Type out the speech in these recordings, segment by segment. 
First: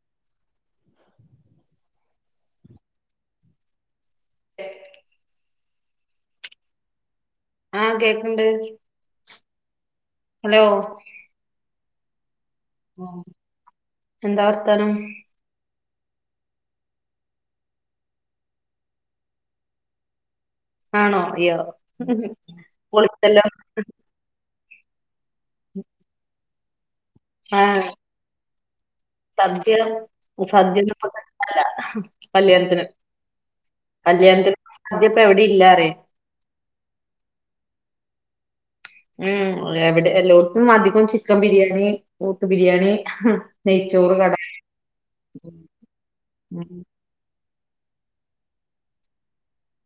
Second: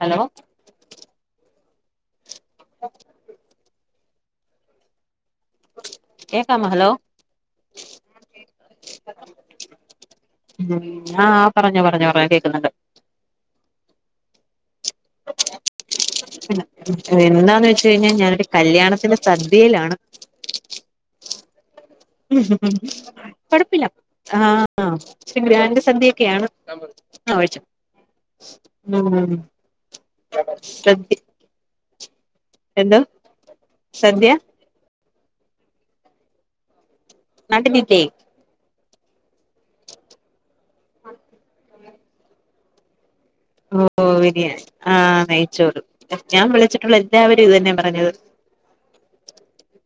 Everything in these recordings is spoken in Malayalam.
ഹലോ [unintelligible] [unintelligible] കേക്കാമോ ഹലോ ആ കേക്കണ്ട് ഹലോ ആ പറഞ്ഞോ പറഞ്ഞോ പറഞ്ഞോ കേക്കുന്നുണ്ട് അ എന്താ വർത്താനം പിന്നെ എന്താന്ന് വെച്ച് കഴിഞ്ഞാ ഞാനൊരു കല്യാണത്തിന്റെ സദ്യയിലാണ് ആണോ അയ്യോ ഹ് ഹ് പൊളിച്ചല്ലോ കൊഴപ്പില്ല ആ പിന്നെ ഗ്രാൻഡ് സദ്യക്കെയാണ് ആ ഒഴിച്ചോ ആഹ് സദ്യ സദ്യന്നൊക്കെ സദ്യ പറഞ്ഞ അല്ല കല്യാണത്തിന് എന്തോ സദ്യ കല്യാണത്തിന് അതിപ്പ എവിടെ ഇല്ലാറേയാ നാട്ടിലില്ലേ മ്മ് എവിടെ എല്ലോടത്തും അധികോ ചിക്കൻ ബിരിയാണി ഊട്ട് ബിരിയാണി ഓ ഓ നെയ്ച്ചോറ് കട ബിരിയാണി ആ നെയ്ച്ചോറ് ഞാൻ വിളിച്ചിട്ടുള്ള എല്ലാവരും ഇത് തന്നെ പറഞ്ഞത്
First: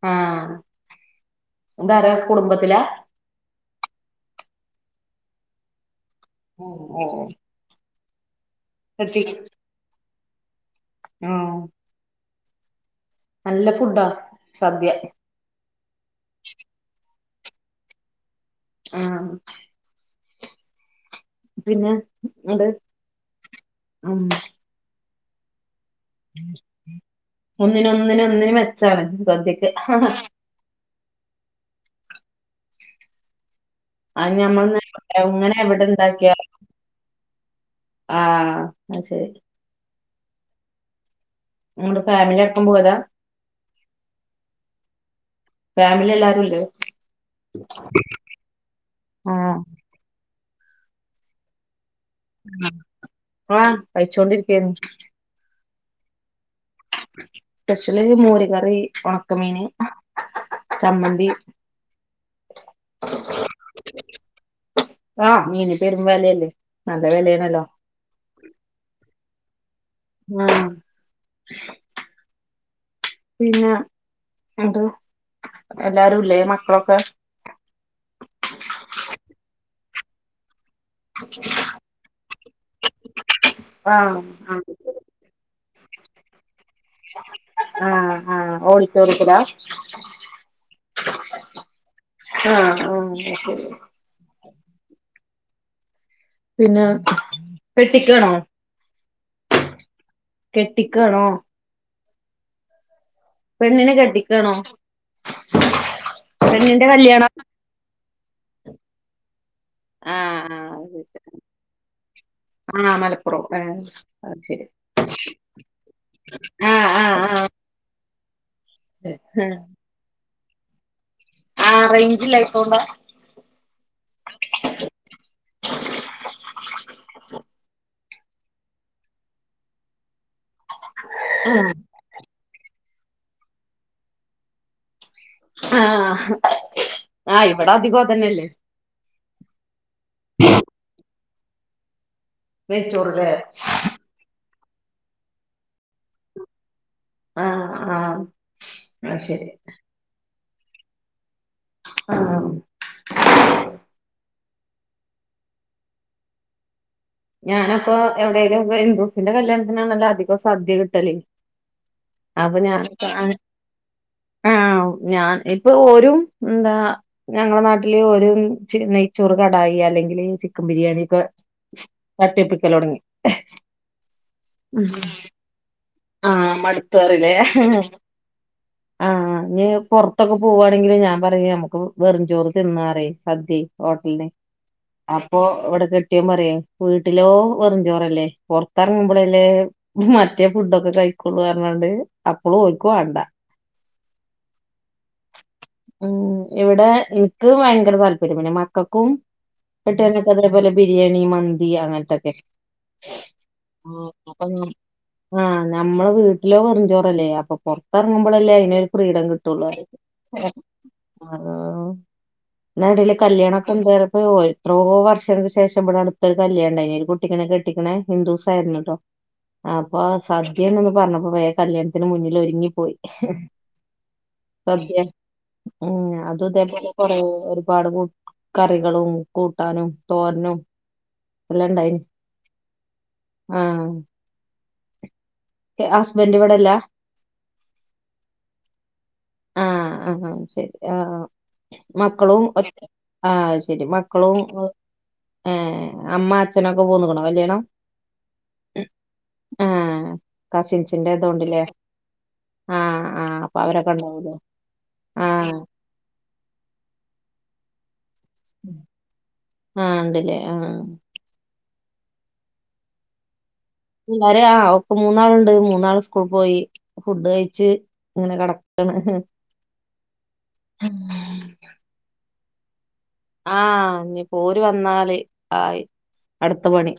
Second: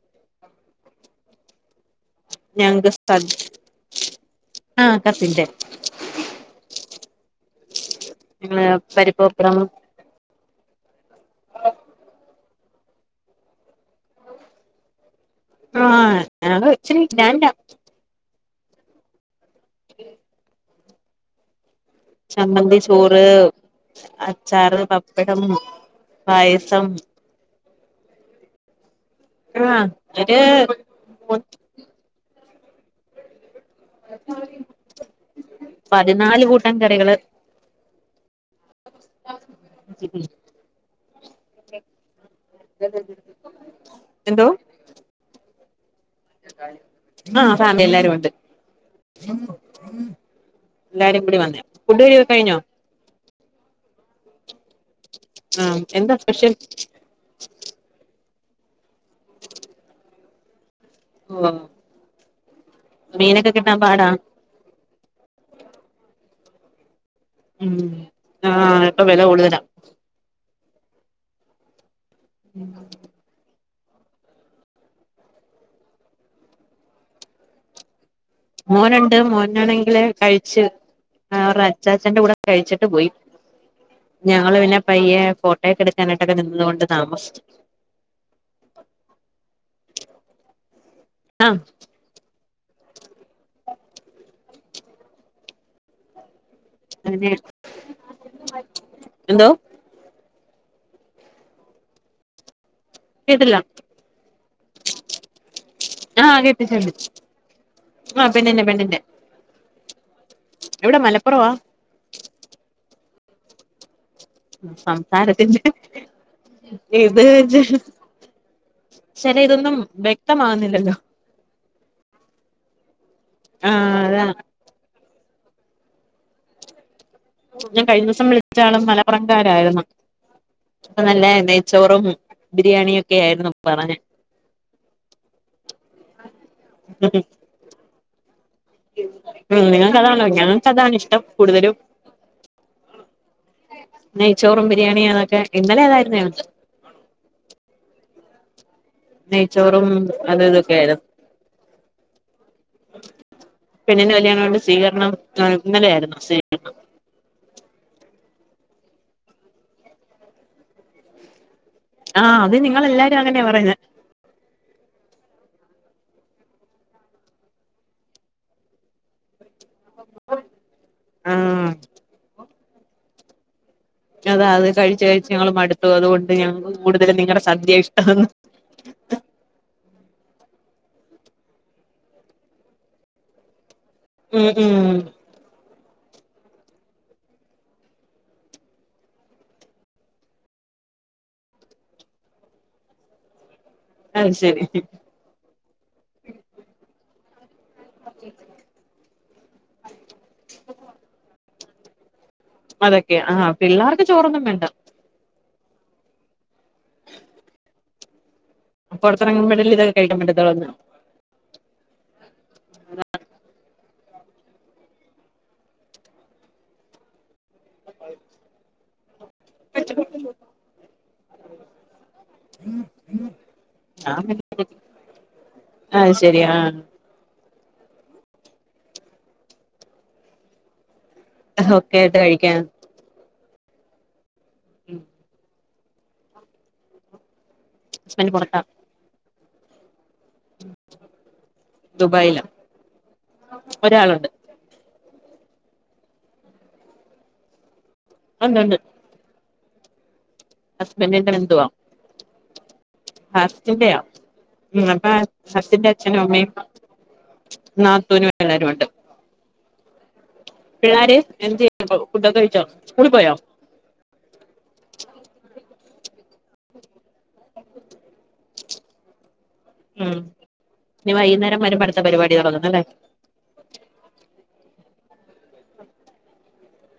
ആ എന്താറയാ ഞങ്ങക്ക് സ്ഥ ആ കസിൻ്റെ ഓ ഓ പിന്നെ പരിപ്പ് പപ്പടം ആഹ് [unintelligible] നല്ല ഫുഡാ സദ്യ ആ [unintelligible] ഇച്ചിരി ഗ്രാൻ്റാ ആ [unintelligible] പിന്നെ ന്നട്ട് ചമ്മന്തി ചോറ് ഉം അച്ചാറ് പപ്പടം പായസം ഒന്നിനൊന്നിനൊന്നിന് മെച്ചാണ് സദ്യക്ക് ആഹ് ഹ് ഹ് ഒരു അ ഞമ്മൾന്ന് എങ്ങനെ പതിനാല് എവിടെണ്ടാക്കിയാലും കൂട്ടം കറികള് ആഹ അയ് ശരി നിങ്ങള് ഫാമിലി അടക്കം പോയതാ [unintelligible] എന്തോ ഫാമിലിയെല്ലാരും ആഹ ഫാമിലിയെല്ലാരുണ്ട് ആഹ് എല്ലാരും കൂടി വന്നേ ഫുഡ് ക ആ കഴിച്ചോണ്ടിരിക്കേയിരുന്നു ആഹ എന്താ സ്പെഷ്യൽ സ്പെഷ്യല് മോര് കറി ഉണക്കമീന് ചമ്മന്തി മീനൊക്കെ കിട്ടാൻ പാടാ ആഹ് മീന് പെരും വെലയല്ല നല്ല വിലയണല്ലേ ഉം ആഹ ഇപ്പൊ വില കൂടുതലാ ആഹ ഉം പിന്നെ എന്ത് എല്ലാരും ഇല്ലേ മക്കളൊക്കെ മോനുണ്ട് മോനാണെങ്കില് കഴിച്ച് ആ അവരച്ചാച്ചന്റെ കൂടെ കഴിച്ചിട്ട് പോയി ആഹ് ഞങ്ങള് ആഹ് പിന്നെ പയ്യെ ഫോട്ടോയക്കെ എടുക്കാനായിട്ടൊക്കെ നിന്നത് കൊണ്ട് താമസിച്ച് ആഹ ആഹ ഓഡിറ്റോറിയത്തിലാ ആ ആഹ ആ അയ് ശരി പിന്നെ അങ്ങനെ കെട്ടിക്കാണോ എന്തോ കെട്ടിക്കാ ണോ കേട്ടില്ല പെണ്ണിനെ കെട്ടിക്കാണോ ആഹ് പെണ്ണിന്റെ കെട്ടികെട്ടിച്ചാണ്. കല്യാണം ആ പെണ്ണിന്റെ പെണ്ണിന്റെ ആഹ് എവിടെ മലപ്പുറവാ? ആഹ മലപ്പുറം ആ സംസാരത്തിന്റെ ആഹ് ആഹ് രീതി ആഹ് വെച്ച് ശരി ഇതൊന്നും വ്യക്തമാവുന്നില്ലല്ലോ. ആ റേഞ്ചില്ല ആയിട്ടോണ്ട ആഹ് അതാ എന്നെ കഴിഞ്ഞ ദിവസം വിളിച്ച ആൾ മലപ്പറകാരായിരുന്നു. ഇപ്പ നല്ല നെയ്ച്ചോറും ബിരിയാണി യൊക്കെ ആയിരുന്നു പറഞ്ഞെ. ആഹ ആ് ഇവിടെ അധികം ഇത ന്നെയല്ലേ. നിങ്ങകതാണോ ഞങ്ങ. ക്കു അതാണ് ഇഷ്ടം കൂടുതലും നെയച്ചോറ്ലെ നെയ്ചോറും ബിരിയാണി അതൊക്കെ ഇന്നലെ അതായിരുന്നു. ആഹ ആഹ നെയ്ച്ചോറും അത് ഇതൊക്കആയിരുന്നു ആഹ പെണ്ണിന്റെ കല്യാണം ആയിരുന്നത് കൊണ്ട് സ്വീകരണം? ഇന്നലെയായിരുന്നു സ്വീകരണം. ഞാനപ്പോ എവിടെലുംഹിന്ദുസിന്റെ കല്യാണത്തിനാണല്ലോ അധികം സദ്യ കിട്ടല്. ആഹ അത് അപ്പൊ നിങ്ങളെല്ലാരും അങ്ങനെ പറയുന്നേ. ആ ഞാൻ ഇപ്പൊ ഓരും എന്താ ഞങ്ങള നാട്ടില് ച നെയ്‌ച്ചോർ കടായി അല്ലെങ്കിൽ ചിക്കൻ ബിരിയാണി ഒക്കെ ഇപ്പൊ ആ തട്ടി ഒപ്പിക്കൽ തുടങ്ങി. അതാ അത് കഴിച്ച കഴിച്ച് ഞങ്ങൾ മടുത്തു. അതുകൊണ്ട് ആഹ് ഞങ്ങക്ക് മടുത്ത് കൂടുതലും നിങ്ങളുടെ സദ്യ ഇഷ്ടന്ന്. ആഹ ഞ് പുറത്തൊക്കെ പോവുവാണെങ്കില് ഞാൻ പറിം നമക്ക് വെറുംചോറ് തിന്നാറയും സദ്യ. ഹോട്ടലൽന്ന് ഉം ഉം ഇപ്പൊ ഇവിടെ കെട്ടിയോൻ പറയും വീട്ടിലോ വെറും ചോറല്ലേ പുറത്തിറങ്ങുമ്പോഴ അല്ലേ. മറ്റേ ഫുഡൊക്കെ കഴിക്കൊള്ളു പറഞ്ഞാണ്ട് അപ്പളും ഓൽക്ക് വാ ണ്ട. അത് ശരി ഉം ഇവിടെ എനിക്ക് ഭയങ്കര താല്പര്യംമില്ലെ മ മക്കക്കും കെട്ടിയോനും അതേപോലെ ബിരിയാണി മന്തി അങ്ങനത്തൊക്കെ അതൊക്കെ ആഹ് പിള്ളേർക്ക് ചോറൊന്നും വേണ്ട നം ആഹ് നമ്മളെ വീട്ടില് വെറും ചോറലെ അപ്പൊ പുറത്തിറങ്ങുമ്പോള്ളല്ലേ അയിന് പുറത്തിറങ്‌ബോൾ അലെ ഇതൊക്കെ കഴിക്കാൻ പറ്റതുള്ളു എന്ന് ആ എന്നാടയില് കല്യാണൊക്കെ വെറപ്പ് പോയി എത്രോ വർഷങ്ങൾക്ക് ശേഷം ഇവിടെ അടുത്തൊരു കല്യാണം ഇണ്ടായിൻ ഒരു കുട്ടിക്കണെ കെട്ടിക്കണെ ഹിന്ദൂസായിരുന്നു കേട്ടോ അപ്പൊ സദ്യന്ന് പറഞ്ഞപ്പോ വേഗം കല്യാണത്തിന് മുന്നിൽ ഒരുങ്ങി പോയി ഞാൻ പിന്നെ സദ്യ ഉം അതു ആ ഇതേപോലെ കുറേ ഒരുപാട് കറികളും കൂട്ടാനും തോരനും എല്ലാംണ്ടായിന് ഒക്കെ ആയിട്ട് കഴിക്കാൻ അഹ് ഉം ഹസ്ബൻഡ് ഇവിടെല്ല ഹസ്ബന്റ് പുറത്ത അഹ് അഹമ് ശരി ആ മക്കളും ദുബായിലാ ആ ശരി ഒരാളുണ്ട് മക്കളും ഏ അമ്മ അച്ഛനൊക്കെ പോന്നിക്കണോ കല്യാണം ഉണ്ട്ണ്ട് ഏഹ് ഹുസ്ബന്റിന്റെ ബന്ധുവ ആഹ് ആഹ് അപ്പൊ അവരൊക്കെ ഹാസിൻന്റെയാ ഉണ്ടാവൂലേ ഹ്മ്മ് അപ്പൊ ആഹ് ഹാസിൻന്റെ അച്ഛനും അമ്മയും നാത്തൂന് എല്ലാരു ഉണ്ട് ആഹ് ണ്ട്ലേ ആഹ് പിള്ളേര് എന്ത് ചെയ്യ പ്പം ഫുഡൊക്കെ കഴിച്ചോ സ്കൂളി പോയോ പിള്ളേര് ആ ഒക് മൂന്നാളുണ്ട് മൂന്നാൾ സ്കൂൾ പോയി ഫുഡ് കഴി ച്ച് ഇങ്ങനെ കിടക്കണ് ഉം ഇനി വൈകുന്നേരം വരുമ്പോ അടുത്തെ പരിപാടി തുടങ്ങുന്നു അല്ലേ ആഹ് ഇനി പ്പോ ല് വന്നാല് ആയി അടുത്ത പണി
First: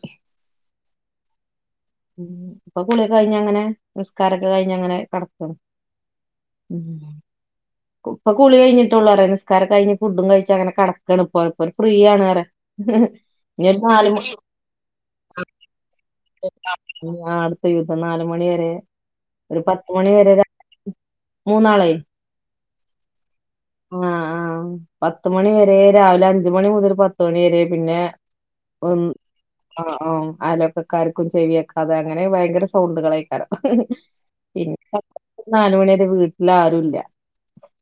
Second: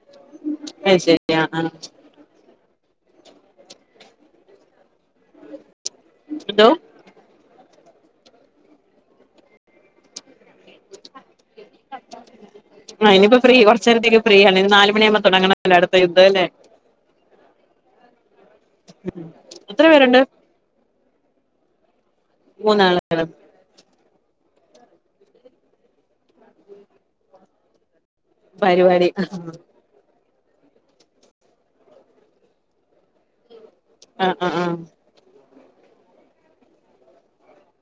കഴിച്ചേ ഗ്രാന്റ് ഉം ഇപ്പൊ കുളിയൊക്കെ കഴിഞ്ഞ അങ്ങനെ നിസ്കാരൊക്കെ കഴിഞ്ഞ അങ്ങനെ കടക്കാണ് എന്തോ ഉം ഇപ്പ കുളി കഴിഞ്ഞട്ടുള്ളൂ അറയ നിസ്കാര കഴിഞ് ഫുഡും കഴിച്ച് അങ്ങനെ കട താ ണ്പോയപ്പോ ഒരു ഫ്രീ ആണ് അറയ ആ ഇനിയിപ്പോ ഫ്രീ ഇനി ഒരു നാല് മണി ആഹ് എല്ലായിടത്തും യുദ്ധല്ലെ [inaudible] അടുത്ത യുദ്ധം നാല് മണി വരെ ഒരു എത്ര പത്ത് മണി പേരുണ്ട് വരെ ര മൂന്നാളേ മൂന്നാളാണ് ആഹ് ആഹ് പത്തുമണി വരെ രാവിലെ അഞ്ചുമണി മുതൽ പത്തുമണി വരെ പിന്നെ ഒന്ന് പരുവാടി ആഹ് ആഹ് അയലക്കകാര്കും ചെവിയെക്കാതെ അങ്ങനെ ഭയങ്കര സൗണ്ടുകൾ യെക്കാരം ആ ആ ആ പിന്നെ നാലുമണി വരെ വീട്ടില് ആരുല്ല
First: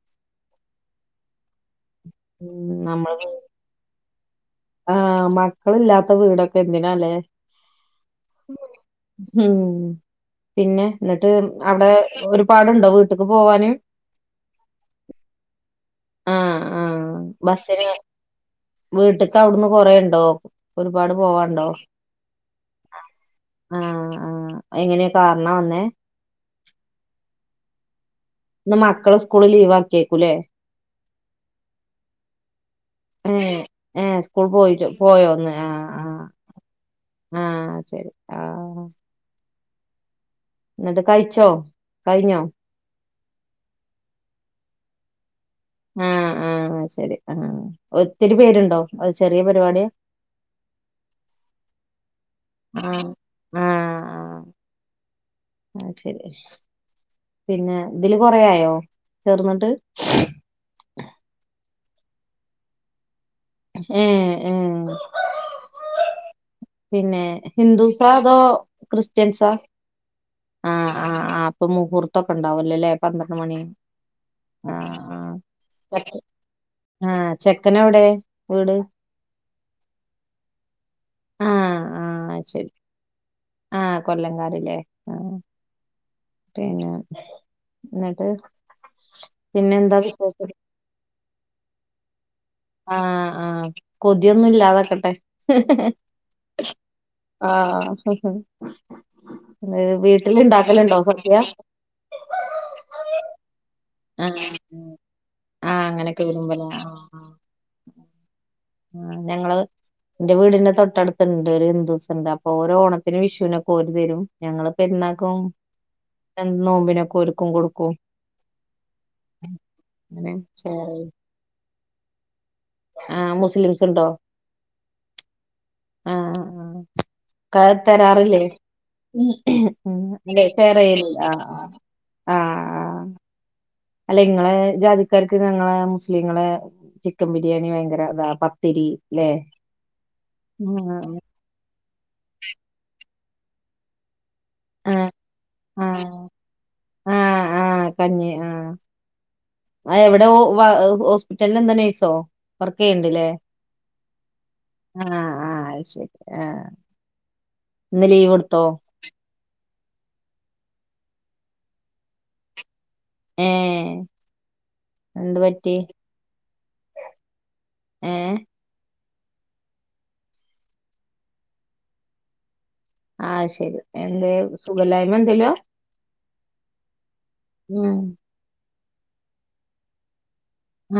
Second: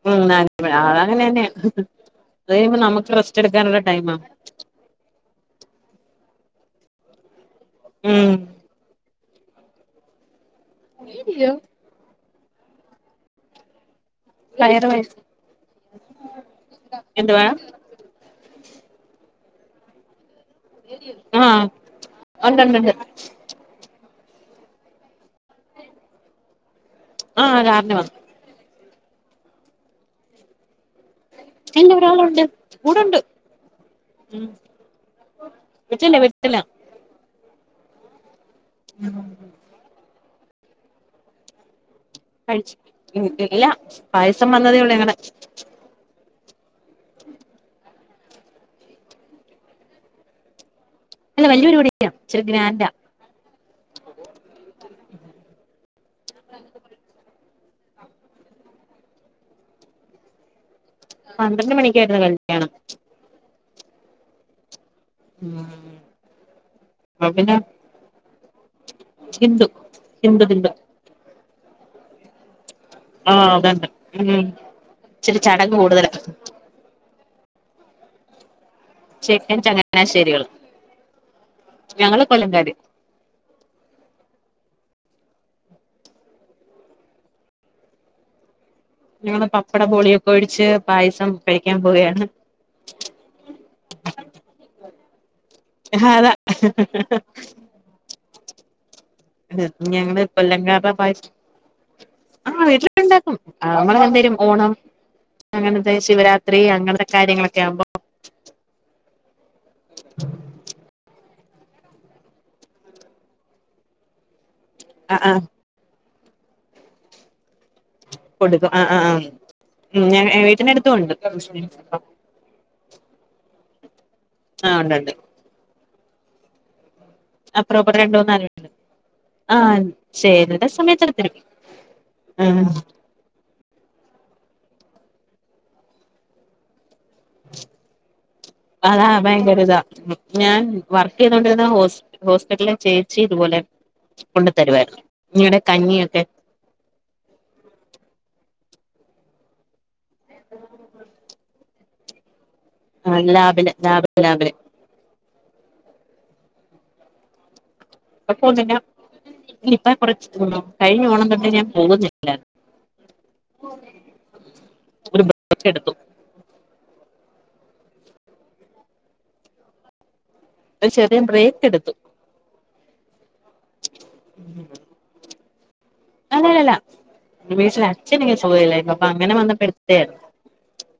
ഉം അതെ അതാങ്ങനെന്നെയ അത് ഉം കഴിയുമ്പോ നമുക്ക് റെസ്റ്റ് എടുക്കാനുള്ള ടൈമ അഹ് മക്കൾ ഇല്ലാത്ത വീടൊക്കെ എന്തിനാല്ലേ മ് മ് പിന്നെ ന്നട്ട് അവിടെ ഒരു പാടുണ്ടോ വീട്ടക്ക് പോവാന് [unintelligible] വയസ് ആഹ് ആഹ് എന്തുവ ബസ്സിന് വീട്ട്ക്ക് അവിടുന്ന് കൊറേ ണ്ടോ ഒരുപാട് ആഹ് പോവാണ്ടോ ഉണ്ടുണ്ടുണ്ട് ആഹ് ആഹ് ആഹ് എങ്ങനെയാ കാറിനാ വന്നേ ആഹ് കാറ് നുവന്നു ഇന്ന് മക്കള സ്കൂൾ ലീവാക്കിയേക്കുല്ലെ ഇല്ല ഒരാളുണ്ട് കൂടെണ്ട് ഏഹ് ഏഹ് ഉം സ്കൂൾ പോയിട്ട് പോയോന്ന് ആഹ് [unintelligible] ആഹ് ട്ടില്ല ആഹ് ശരി ആഹ് [unintelligible] ന്നിട്ട് കഴിച്ചോ കഴിഞ്ഞോ കഴിച്ച് തിന്നിട്ടില്ല. പായസം വന്നതേ ഒള്ളൂ ഞങ്ങളെ ആഹ് ആഹ് അ ശരി ആ ഒത്തിരി പേരുണ്ടോ അത് ചെറിയ പരിപാടിയ അല്ല വല്ല്യ പരിപാടി ന്നെ [unintelligible] ഗ്രാന്റാ ആഹ് അഹ് ശരി പിന്നെ ഇതില് കൊറേ ആയോ ചേർന്നിട്ട് പന്ത്രണ്ട് മണിക്കാരുന്നു കല്യാണം ഏ എഹ് ഉം പിന്നെ ഹിന്ദൂസാ അതോ ക്രിസ്ത്യൻസാ ഹിന്ദു ഹിന്ദു ഹിന്ദു ആഹ് ആഹ് ആഹ് അപ്പൊ മുഹൂർത്തൊക്കെ ണ്ടാവല്ലൊല്ലെ ആഹ് അതണ്ട്ഉം ഇച്ചിരി ചടങ്ങ് കൂടുതലാ ആഹ് ആഹ് ചെക്കൻ എവിടെ വീട് ചെക്കൻ ചങ്ങനാശ്ശേരികള് ആഹ് ഞങ്ങള് ആഹ് കൊല്ലം ശരി കാര് ആഹ് കൊല്ലംകാര് ലേ ആഹ് തേങ്ങാ ന്നിട്ട് ഞങ്ങള് പപ്പട ബോളിയൊക്ക ഒഴിച്ച് പായസം കഴിക്കാൻ പോക്‌യാണ് ആഹ് ആഹ് കൊതിയൊന്നും ഇല്ലാതാക്കട്ടെ അതാ ആഹ് പിന്ന ഞങ്ങള് വീട്ടില് കൊല്ലംകാരുടെ ഇണ്ടാക്കലുണ്ടോ പായസം സദ്യ ആഹ് വീട്ടില് ഇണ്ടാക്കും [unintelligible] ആഹ് ഓണം ആഹ് അങ്ങനെത്തെ അങ്ങനെയൊക്കെ ശിവരാത്രി വരുമ്പല്ലേ ആഹ് അങ്ങനെ കാര്യങ്ങളൊക്കെ ആകുമ്പം ആഹ് ഞങ്ങള് ഇന്റെ വീടിന്റെ തൊട്ടടു ഇത്ണ്ട് ഒരു ഹിന്ദൂസ് ഉണ്ട് അപ്പൊ ഓരോ ഓണത്തിലു വിഷൂനൊക്ക ഓര് തരും ഞങ്ങള ആഹ് പെര്നാക്കും ആഹ് ഞാൻ നോമ്പിനക്കൊ ഒരുക്കും കൊടുക്കും കൊടുക്കും ആഹ് അഹ് അം ഉമ് ഞാൻ അങ്ങനെ [unintelligible] ഷെയർ ടുത്തും ചെയ്യും ഒണ്ട് മുസ്ലീമ്സ് അ ആഹ് മുസ്ലീമ്‌സ്സ് ഉണ്ടോ ആഹ് ഒണ്ടൊണ്ട് ആഹ് ആഹ് അപ്പുറം [unintelligible] ഇപ്പുറം രണ്ട് മൂന്നാല് തരാറില്ലേ വീടുണ്ട് ഉമ് ആഹ് ഉമ് ഇല്ല എനിക്കറിയില്ല ഉമ് അല്ല ഇങ്ങളെ ജാതിക്കാർക്ക് ഞങ്ങളെ മുസ്ലീങ്ങളെ ചിക്കൻ ബിരിയാണി ഭയങ്കര ഇതാ പത്തിരി അതാ ഇല്ലെ [unintelligible] തോണ്ടിരുന്ന ഹോസ് ഹോസ്പിറ്റല്‌ ലെ ചേച്ചി ഇതുപോലെ കൊണ്ട് തരുവാരുന്നു ആഹ് ഇങ്ങടെ ആഹ് കഞ്ഞിയൊക്കെ ആഹ് ആഹ് കഞ്ഞി ആഹ് അഹ് എവിടെ ഹോ വ ഇഹ് ഹോസ്പിറ്റലില് എന്താ നഴ്‌സോ വർക്കെയ്യണ്‌ണ്ടല്ലേ ലാബില് ലാബ് ലാബില് ആഹ് ആഹ് അത് ശരി ആഹ് ഇന്ന് ലീവ് ഇപ്പ എടുത്തോ പോകുന്നില്ല ഇപ്പ കുറച്ച് [unintelligible] കഴിഞ്ഞ ഓണം തൊട്ട് ഞാൻ പോകുന്നില്ല ഇല്ല ഏഹ് ഒരു എന്ത് പറ്റി ബ്രേക്കെടുത്തു ഏഹ് ഒരു ചെറിയ ബ്രേക്കെടുത്തു ആഹ് ശരി എന്ത് സുഖല്ലായ്മ എന്തലോ അങ്ങെനെയല്ല ഉം അച്ഛനിങ്ങനെ സുഖായില്ലായിരുന്നപ്പം അങ്ങനെ വന്നപ്പം എടുത്തെയാ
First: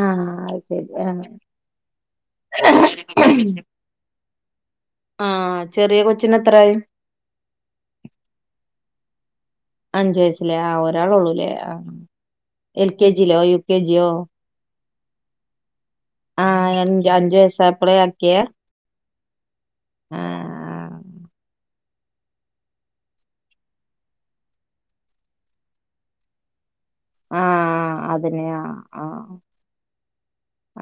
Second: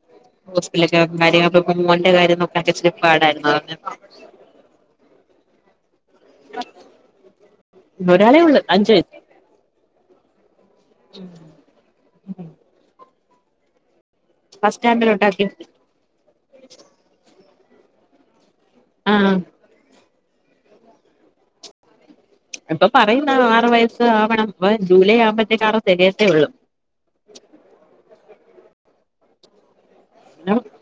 ആഹ് അത് ശരി ഹോ്പിറ്റലക്കെ കാര്യ മോന്റെ കാര്യ ക്കക്കെ നോക്കാൻ ചിരി ആഹ് പ്പാടായിരുന്നു [unintelligible] ആഹ് ചെറിയ കൊച്ചന് എത്രായി ഒരാളെ ഉള്ളൂ അഞ്ചു അഞ്ചു വയസ്സിലേ ആഹ് ഒരാളു ള്ളൂലേ ആഹ് എൽ കെ ജി യിലോ യു കെ ജിയോ ഫസ്റ്റാൻണ്ടിലോട്ട് [unintelligible] ആഹ് എന്റ് അഞ്ചു വയസ്സ് ആയപ്പളെ ആക്കിയേ ആഹ് ആഹ് ഇപ്പ പറയുന്നാ ആറു വയസ്സാവണം ജൂലൈ ആവുമ്പത്തേക്കാറ് തെകയത്തേ ഒള്ളു ആഹ് അതന്നെ ആഹ്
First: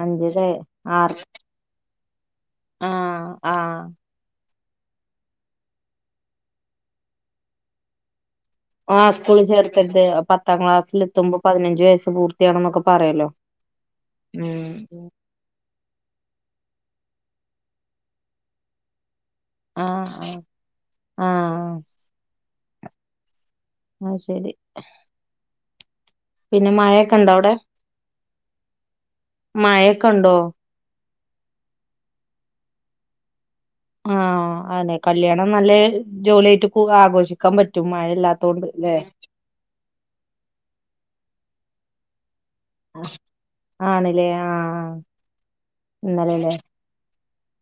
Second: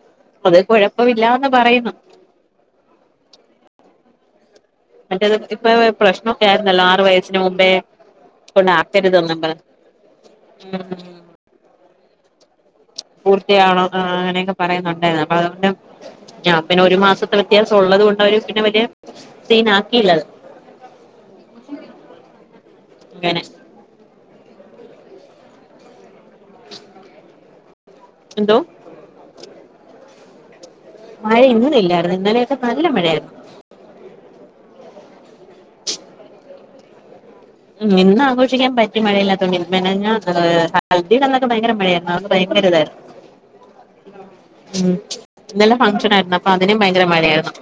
അഞ്ചരേ ആർ പ പറയുന്നു ആഹ് ആഹ് മറ്റേത് ഇതിപ്പോ പ്രശ്നൊക്കെ ആരുന്നല്ലോ ആറ് വയസ്സിന് മുമ്പേ ആഹ് കൊണ്ടാക്കരുതെന്നും സ്കൂളി പറഞ്ഞ് ചേർത്തര്ത് പത്താം ക്ലാസ്സിലെത്തുമ്പ പതിനഞ്ച് വയസ്സ് പൂർത്തിയാകണൊന്നൊക്കെ പറയ് പൂർത്തിയാവാണം ആഹ് ആഹ് അങ്ങനെയൊക്കെ പറയുന്നുണ്ടേ കൊണ്ടും ഞാ പിന്നെ ഒരു മാസത്തെ വ്യത്യാസം ഒള്ളതു കൊണ്ട് അവര് പിന്നെ വല്യ സീനാക്കിയില്ല ആഹ് ആഹ് ആഹ് അവര് ഇങ്ങനെ ആഹ് ശരി പിന്നെ മയൊക്കെ ഉണ്ടോ അവിടെ എന്തോ മയൊക്കെ ഉണ്ടോ മഴ ഇന്നില്ലായിരുന്നു ഇന്നലെയൊക്കെ നല്ല മഴയാരുന്നു ആഹ് ആനെ കല്യാണം നല്ലേ ജോലിയായിട്ട് പൂവ ആഘോഷിക് ഉം ഇന്നാഘോഷിക്കാൻ പറ്റിയ മഴയില്ലാത്തോണ്ടേ മിനിഞ്ഞാന്ന് ഹൽദിന്നൊക്കെ ഭയങ്കര മഴയാരുന്നു ഭയങ്കരിതായിരുന്നു ആണ്ല്ലേ ഉം ആഹ് ഇന്നലെ ഫംഗഷനായിരുന്നു അപ്പം ഇന്നലെല്ലേ അതിനും ഭയങ്കര മഴയാരുന്നു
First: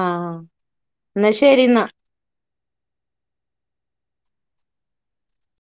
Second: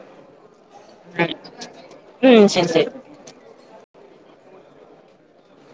ആഹ് എന്നാ ശരി എന്നാ ഉം ശരി ശരി